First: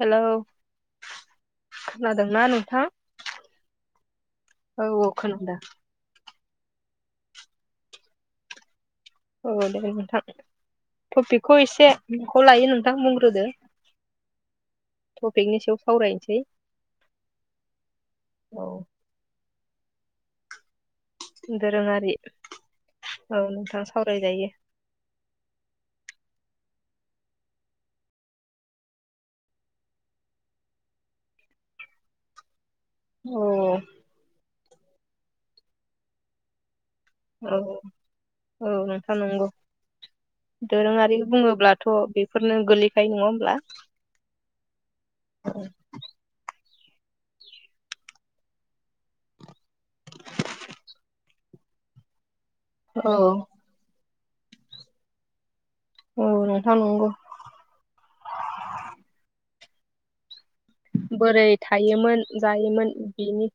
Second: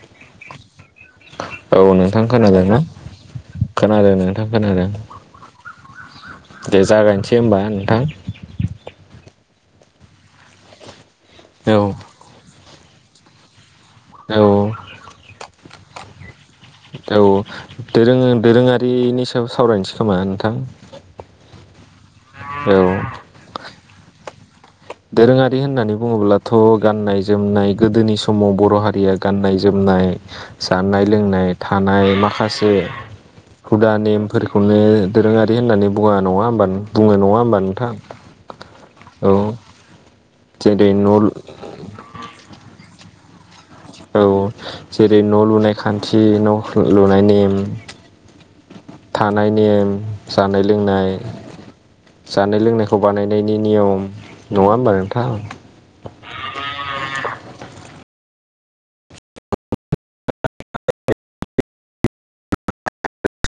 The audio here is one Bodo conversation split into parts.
हेलौ औ नोंथां खोनादोंना खोनादों नोंथां औ खोनादों। औ खोनादों दे जागायनोसै होमबा नोंथां। औ दे नोंथां। थपिकखौ औ इसे मखौ लायो नों नोंथां बुंग्रोदो। औ औ टपिकनि सायाव सावरायनोसै औ औ दोरोङो औ दोरोङारिनि सायाव सावरायनोसै खोमा नोंथां। दोरोङारि औ नोंथां सावराय जायो। दोरोङारि होननानै बुङोब्लाथ' गाननाय जोमनाय गोदोनि समाव बर' हारिया गाननाय जोमनाय जानाय लोंनाय थानाय माखासे औ हुदा नेमफोरखौ बेखौनो दोरोङारि होननानै बुङा नङा होमबा नों बुंङो नङा होमबा औ नोंथां? औ नोंथां औ। नंगौ जेरै न' दोरोङारि बुङोब्लाथ' बेफोरनो गोलैखायो। नङा होमब्ला औ जेरै न' लुनाय खान्थि न' न' लुनायनि नेम थानाय नेम जानाय लोंनाय जानाय लोंनायखौ औ बानायनायनि नियम नङा होमबा नोंथां। औ नोंथां नोंगौ। बोरै थायोमोन जायोमोन बिनि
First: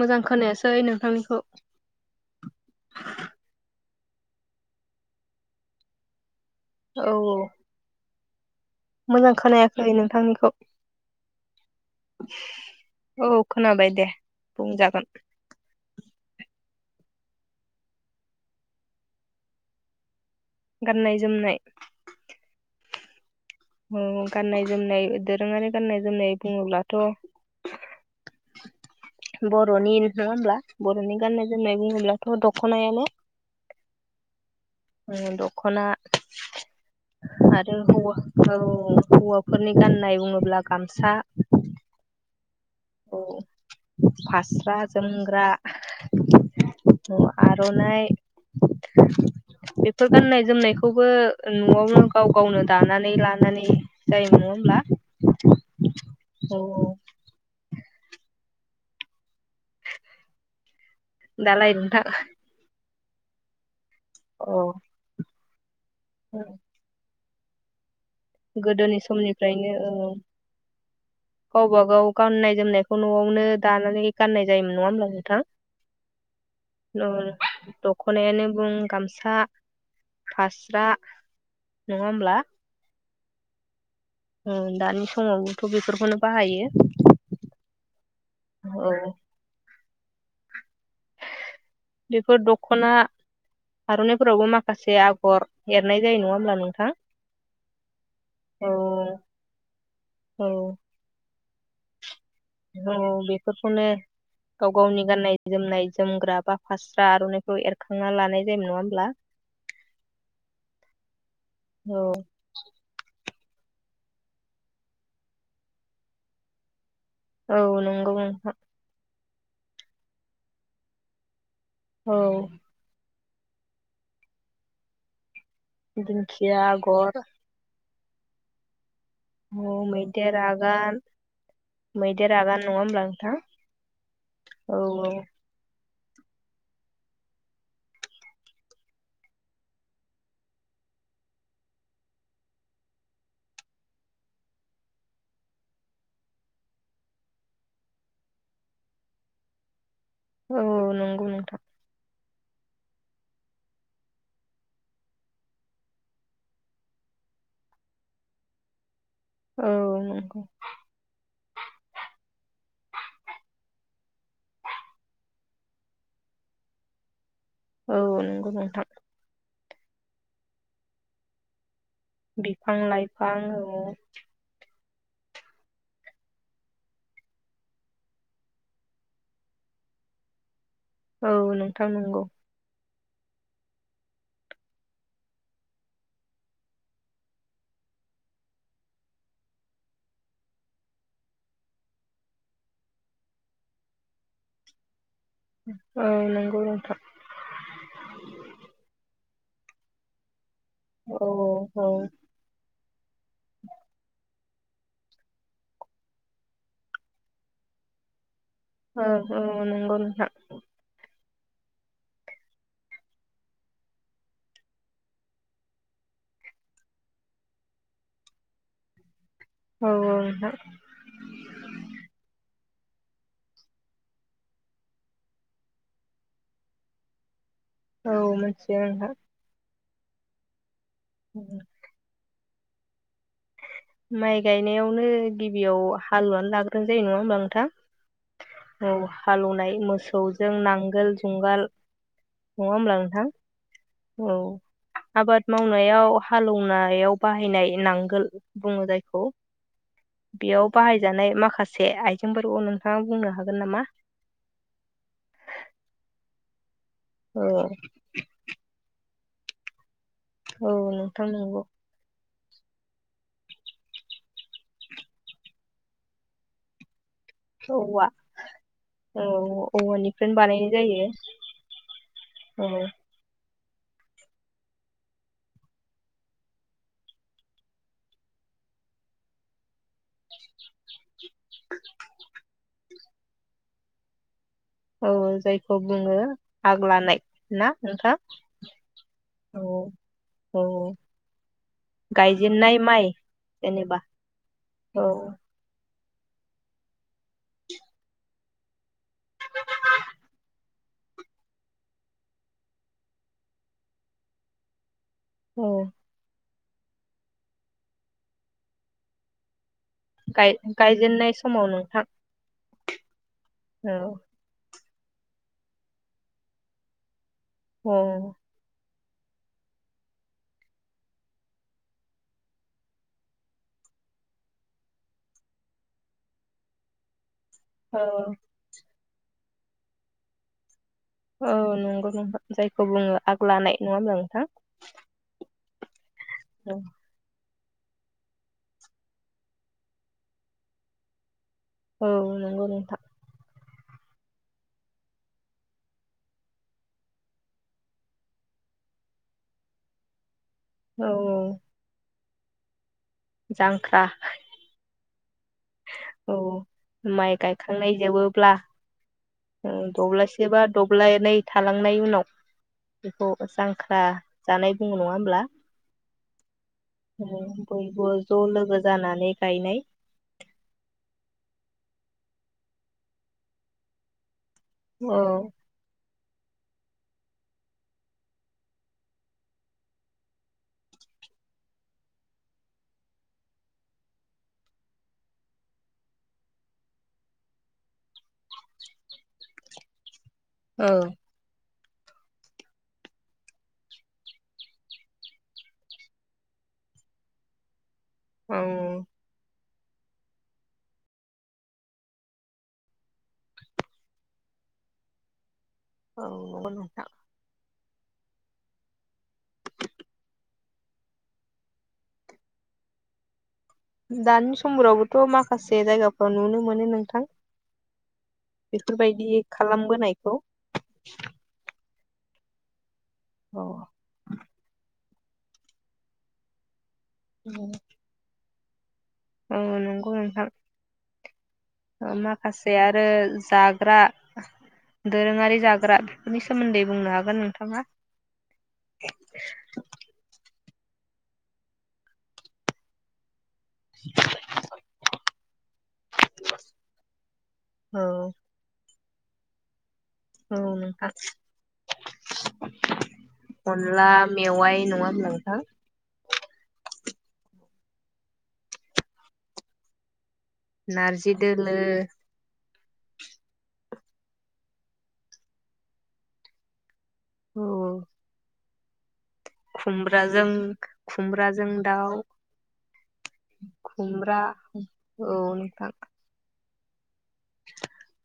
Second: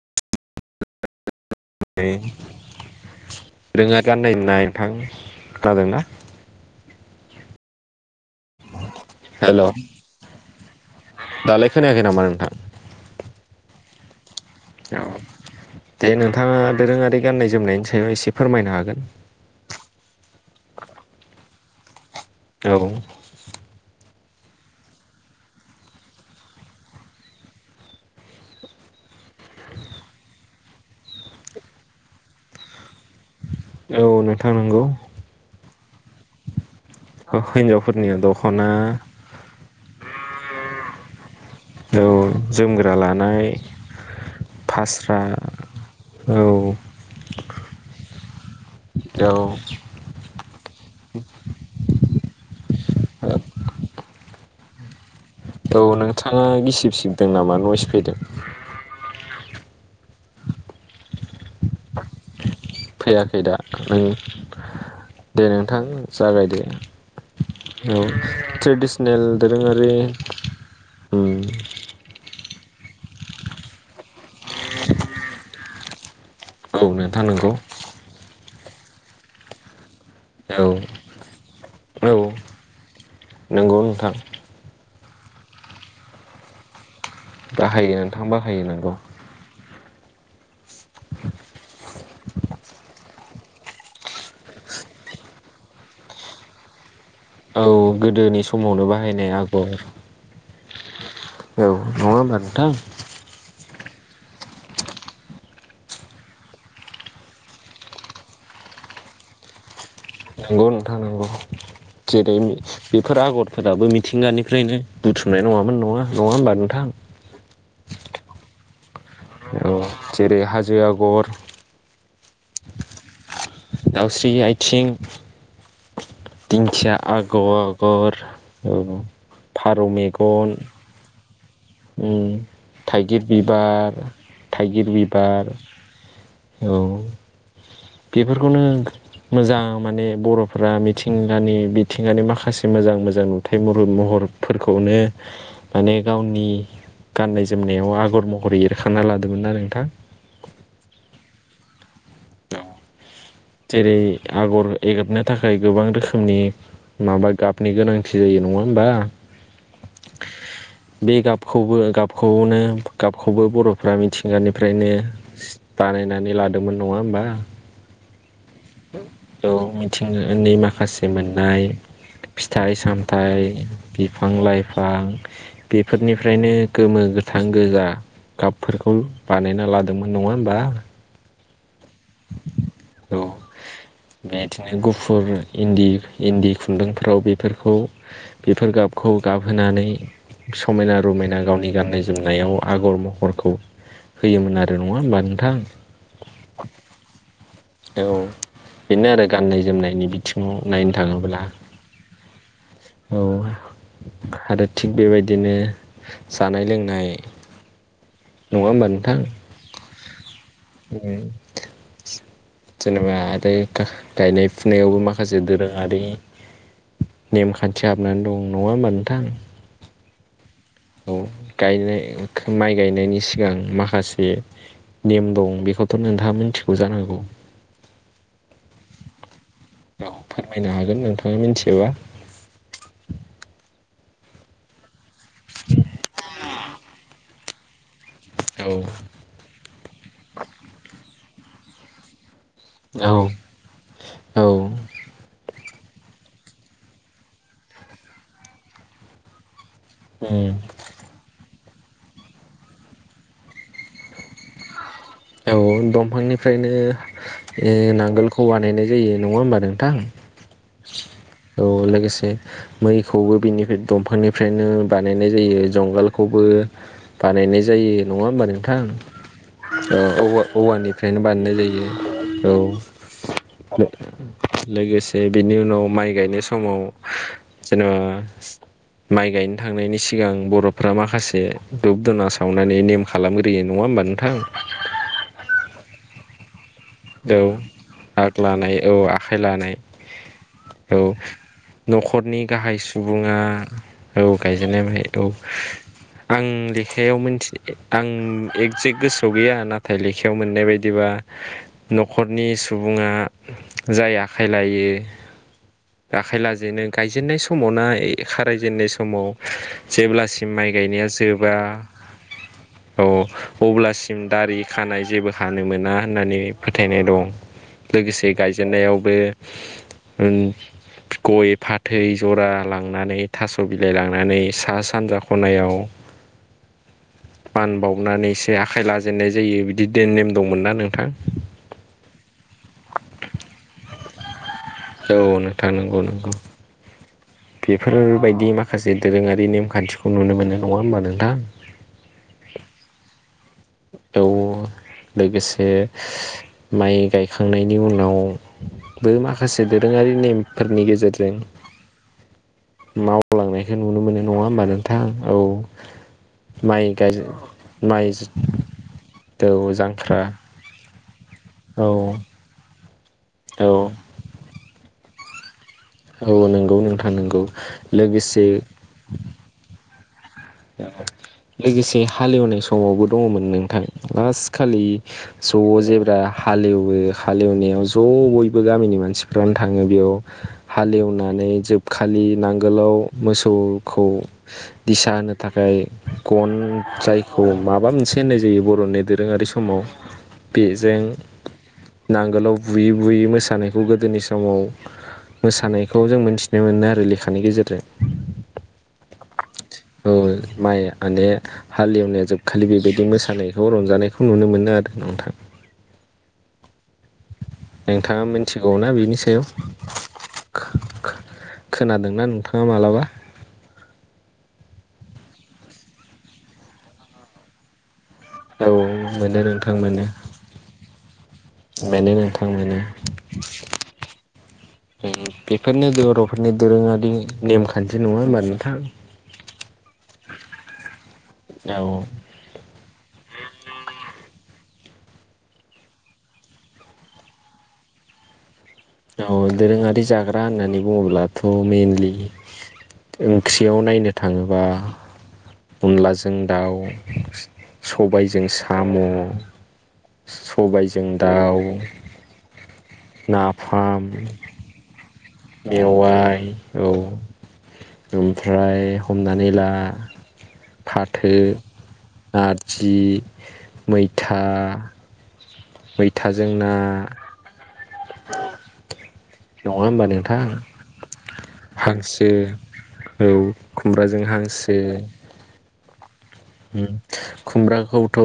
मोजां खोनायासै नोंथांनिखौ [unintelligible] रोङा गाननाय नाय थां जादोंना? औ औ मोजां हेल' खोनायाखैै नोंथांनिखौ। दालाय खोनायाखै नामा नोंथां अ खोनाबाय दे। बुंजागोन। औ दे नोंथाङा दोरोङारि गाननाय जोमनायनि सायाव एसे फोरमायनो हागोन। गाननाय जोमनाय। औ ओम गाननाय जोमनाय दोरोङारि गाननाय जोमनाय बुङोब्लाथ' बर'नि नङा होमब्ला बर'नि गान्नाय जोमनाय बुङोब्लाथ' दख'नायानो। औ नोंथां नंगौ। खना आरो हिनजावफोरनि हौवा औ दख'ना हौवाफोरनि गाननाय बुङोब्ला गामसा। औ जोमग्रा औ लानाय फास्रा जोमग्रा औ आर'नाइ औ बेफोर गाननाय जोमनायखौबो नयावनो गाव गावनो दानानै लानानै जायोमोन। [inaudible] औ नोंथाङा औ गिसिब सिबदों नामा नयस फैदो दालाइ नोंथां? फैयाखै दा ओं औ देे नों नोंथां जागायदो। औ गोदोनि ट्रेडिसनेल समनिफ्रायनो दोरोङारि औ उम गावबा गाव गाननाय जोमनायखौ नयावनो दानानै गाननाय जायोमोन नङा होमब्ला नोंथां? औ अ नोंथां नंगौ दखनायानो गुबुं गामसा औ फास्रा नङा होमब्ला? बुं नोथां। ओ दानि समावबोथ बेफोरखौनो बाहायो। बाहायो नोंथां बाहायो नंगौ। औ बेफोर दखना आर'नाइफोरावबो माखासे आगर एरनाय जायो नङा होमब्ला नोंथां? खौ गोदोनि औ समावनो बाहायनाय आगर। औ औ नङा होनबा? औ बेफोर खौनो गाव गावनि गाननाय जोमनाय जोमग्रा बा फास्रा आर'नाइखौ एरखांना लानाय जायोमोन नङा होमब्ला? नंगौ नोंथां नंगौ औ जेरै बेफोर आगर फोराबो मिथिंगानिफ्रायनो बुथुमनाय नङामोन नङा नङा होमबा नोंथां? औ नंगौ नोंथां औ जेरै हाजो आगर औ दाउस्रि आथिं दिंखिया आगर गर अ मैदेर आगान मैदेर उम आगान नङा होमब्ला थाइगिर नोंथां बिबार औ थाइगिर बिबार औ बेफोरखौनो मोजां माने बर'फोरा मिथिंगानि बिथिंगानि माखासे मोजां मोजां नुथाय म महरफोरखौनो माने गावनि गाननाय जोमनायाव आगर महर एरखाना लादोंमोन ना नोंथां औ नंगौ नोंथां जेरै आगर एगबनो थाखाय गोबां रोखोमनि माबा गाबनि गोनांथि जायो नङा होमबा औ नंगौ बे गाबखौबो गाबखौनो गाबखौबो बर'फ्रा मिथि गानिफ्रायनो सि बानायनानै लादोंमोन नङा होमबा औ नंगौ नोंथां औ मिथिंगानि माखासे मोननाय फिथाइ बिफां लाइफां सामथाइ औ बिफां लाइफां बिफां बेफोरनिफ्रायनो गोमो गोथां गोजा गाबफोरखौ बानायना लादोंमोन नङा होमबा औ नंगौ थां नंगौ औ बेदिनो गुफुर इन्दि इन्दि खुन्दुंफ्राव बेफोरखौ बेफोर गाबखौ गाबहोनानै समायना रमायना गावनि गाननाय जोमनायाव आगर महरखौ होयोमोन आरो नङा होमबा नोंथां औ नोंगौ नोंथां औ बेनो आरो गाननाय जोमनायनि बिथिं उम नायनो औ थाङोब्ला औ औ आरो थिग बेबायदिनो जानाय लोंनाय नङा होमबा औ नोंथां औ नंगौ नोंथां उम जेनेबा आरो गायनाय फुनायावबो माखासे दोरोङारि नेमखान्थि हाबनानै दं नङा होमबा नोंथां औ नोंथां औ गायनाय माइ गायनायनि सिगां माखासे नेम दं बेखौथ नोंथाङा मिथिगौ जानांगौ औ मोनथियो नोंथां बेयाव फोरमायनो हागोन गोन नोंथाङा मिथियोबा माइ गायनायावनो गिबियाव हालुवानो लाग्रोनाय जायो नङा होमबा नोंथां औ हालौनाय मोसौजों नांगोल जुंगाल नङा होमब्ला औ नोंथां औ आबाद मावनायाव हालौनायाव बाहायनाय नांगोल बुङो जायखौ बेयाव बाहायजानाय माखासे से आइजेंफोरखौ नोंथाङा बुंनो हागोन नामा औ दंफांनिफ्रायनो औ ए नांगोलखौ बानायनाय जायो नङा होमबा नोंथां औ नोंथां नंगौ औ लोगोसे मैखौबो बिनिफ्राय दंफांनिफ्रायनो बानायनाय जायो जुंगालखौबो बानायनाय जायो औवा नङा होमबा नोंथां औ औ औ औवानिफ्रायनो बानायनाय जायो औवानिफ्रायनो बानायनाय जायो औ लोगोसे बिनि उनाव माइ गायनाय समाव जेनेबा माइ गायनो थांनायनि सिगां बर'फ्रा माखासे जे दुुब दुना सावना सावनानै नेम खालामग्रोयो नङा होमबा नोंथां औ जायखौ बुङो आग लानाय औ ना नोंथां आग लानाय औ आखाइ औ लानाय औ न'खरनि गाहाय गायजेननाय माइ सुबुङा जेनेबा औ गायजेननाय माइ औ आं लेखायाव मोनथि आं एगजेक्ट गोसोआव गैया नाथाय लेखायाव मोननाय बायदिबा न'खरनि सुबुङा जाय आखाइ लायो औ आखाय लाजेननाय बिदिनो गायजेननाय समाव ना खारायजेनन्नाय समाव जेब्लासिम गाय माइ गायनाया गायजेननाय जोबा समाव नोंथां औ औ अब्लासिम दारि खानाय जेबो खानो मोना होननानै फोथायनाय दं औ लोगोसे गायजेननायाव बे गय फाथै जरा लांनानै थास' बिलाइ लांनानै सा सानजा खनायाव मान औ बावनानैसो आखाइ लाजेननाय जेननाय जायो बिदि नेम दंमोन ना नोंथां? औ नंगौ जायखौ बुङो आग लानाय नङा होमब्ला नोंथां औ नोंथां नंगौ नंगौ औ बेफोरबायदि माखासे दोरोङारि नेमखान्थिखौ नुनो मोनो नङा होमबा नोंथां औ नंगौ नोंथां औ लोगोसे माइ गायखांनायनि उनाव बो माखासे दोरोङारि नेम फोरनि औ औ गेजेरजों मावलांनायखौ नुनो जांख्रा मोनो नङा होमबा नोंथां औ माइ गायजेननाय माइ ब्ला औ जांख्रा दब्लायसे बा दब्लायनै औ थालांनाय उनाव बेखौ औ जांख्रा जानाय दङ नङा होमब्ला औ नों बयबो ज' लोगो जानानै गायनाय लोगोसे हालेवनाय समावबो दङमोन नोंथां लास्ट खालि औ ज' जेब्ला हालेवो हालेवनायाव ज' बयबो गामिनि मानसिफ्रानो थाङो बेयाव हालेवनानै जोबखालि नांगोलाव मोसौखौ दिसा होनो थाखाय गन जायखौ माबा मोनसे होननाय जायो बर'नि दोरोङारि समाव बेजों नांगोलाव बुयै बुयै मोसानायखौ गोदोनि समाव मोसानायखौ जों मोनथिनो मोनो आरो लेखानि गेजेरजों औ औ माइ माने हालेवनाया जोबखालि बेबायदि मोसानायखौ रंजानायखौ नुनो मोनो आरो नोंथां औ नंगौ नोंथां नोंथाङा मिथिगौ ना बिनि सायाव खो-खो-खोनादोंना नोंथाङा मालाबा दानि समफोरावबोथ' माखासे जायगाफोराव नुनो मोनो नोंथां औ बेफोरबायदि मोनो नोंथां खालामबोनायखौ बेनो नोंथांमोनो औ बेफोरनो बर'फोरनि दोरोङारि बिदि नेमखान्थि नङा होनोमबानो थां औ नंगौ नोंथां औ माखासे आरो जाग्रा दोरोङारि जाग्रा बेफोरनि सोमोन्दै बुंनो हागोन नोंथाङा औ दोरोङारि जाग्रा होननानै बुङोब्लाथ' मइेनलि [unintelligible] सिङाव नायनो थाङोबा अनलाजों दाउ औ सबायजों साम' औ सबायजों नोंथां दाउ नाफाम अनला मेवाइ नङा होन मेवाइ इ औ ओमफ्राय हमनानै ला फाथो नारजि दोलो आरो जि मैथा मैथाजों ना औ [inaudible] होमबा नोंथां खुमब्राजों खुमब्राजों दाउ हांसो औ खुमब्राजों खुमब्रा हांसो औ नोंथां खुमब्राखौथ'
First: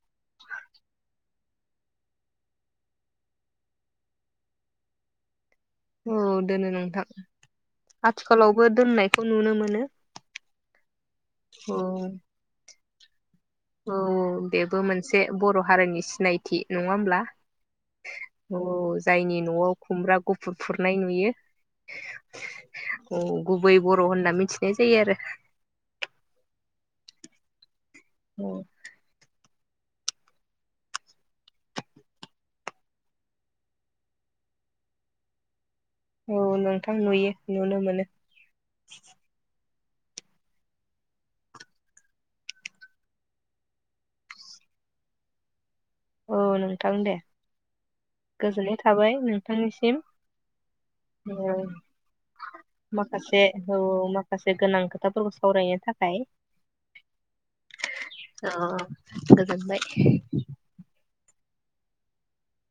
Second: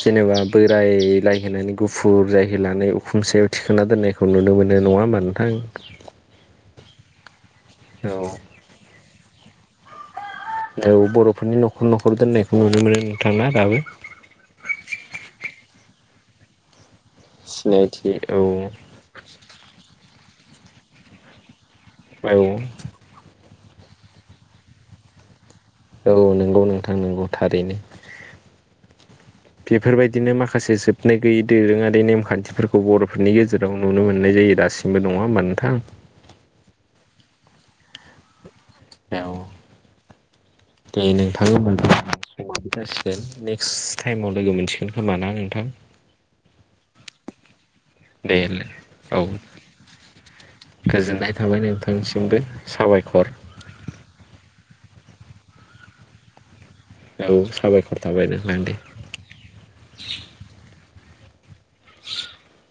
जेनेबा बोरायलाय नानै गुफुर जायहो लानाय उखुम सायाव थिखोना दोननायखौ नुनो मोनो नङा होमबा नोंथां औ दोनो नोंथां औ आथिखालावबो दोननाय खौ नुनो मोनो दौ बर'फोरनि औ न'खर न'खर दोननायखौ नुनो मोनो नोंथां ना दाबो औ बेबो मोनसे बर' हारिनि सि सिनायथि नङा हमब्ला सिनायथि औ जायनि न'आव खुमब्रा गुफुर फुरनाय नुयो औ औ गुबै बर' होनना मिथिनाय जायो आरो औ नंगौ नोंथां नोंगौ थारैनो औ बेफोरबायदिनो माखासे जोबनाय गैयै दोरोङारि नेमखान्थिफोरखौ बर'फोरनि गेजेराव नुनो मोननाय जायो दासिमबो नङा होमबा नोंथां औ नोंथां नुयो नुनो मोनो औ दे नोंथां होमबा समाबो जासिगोन नेक्स्ट टाइमाव लोगो मोनसिगोन खोमा ना नोंथां औ नोंथां दे देलाय गोजोननाय थाबाय औ नोंथांनिसिम गोजोननाय औ थाबाय नोंथांनिसिमबो साबायखर माखासे औ माखासे गोनां खोथाफोरखौ सावरायनो थाखाय औ साबायखर थाबाय अ नोंथांनि गोजोनबाय [inaudible]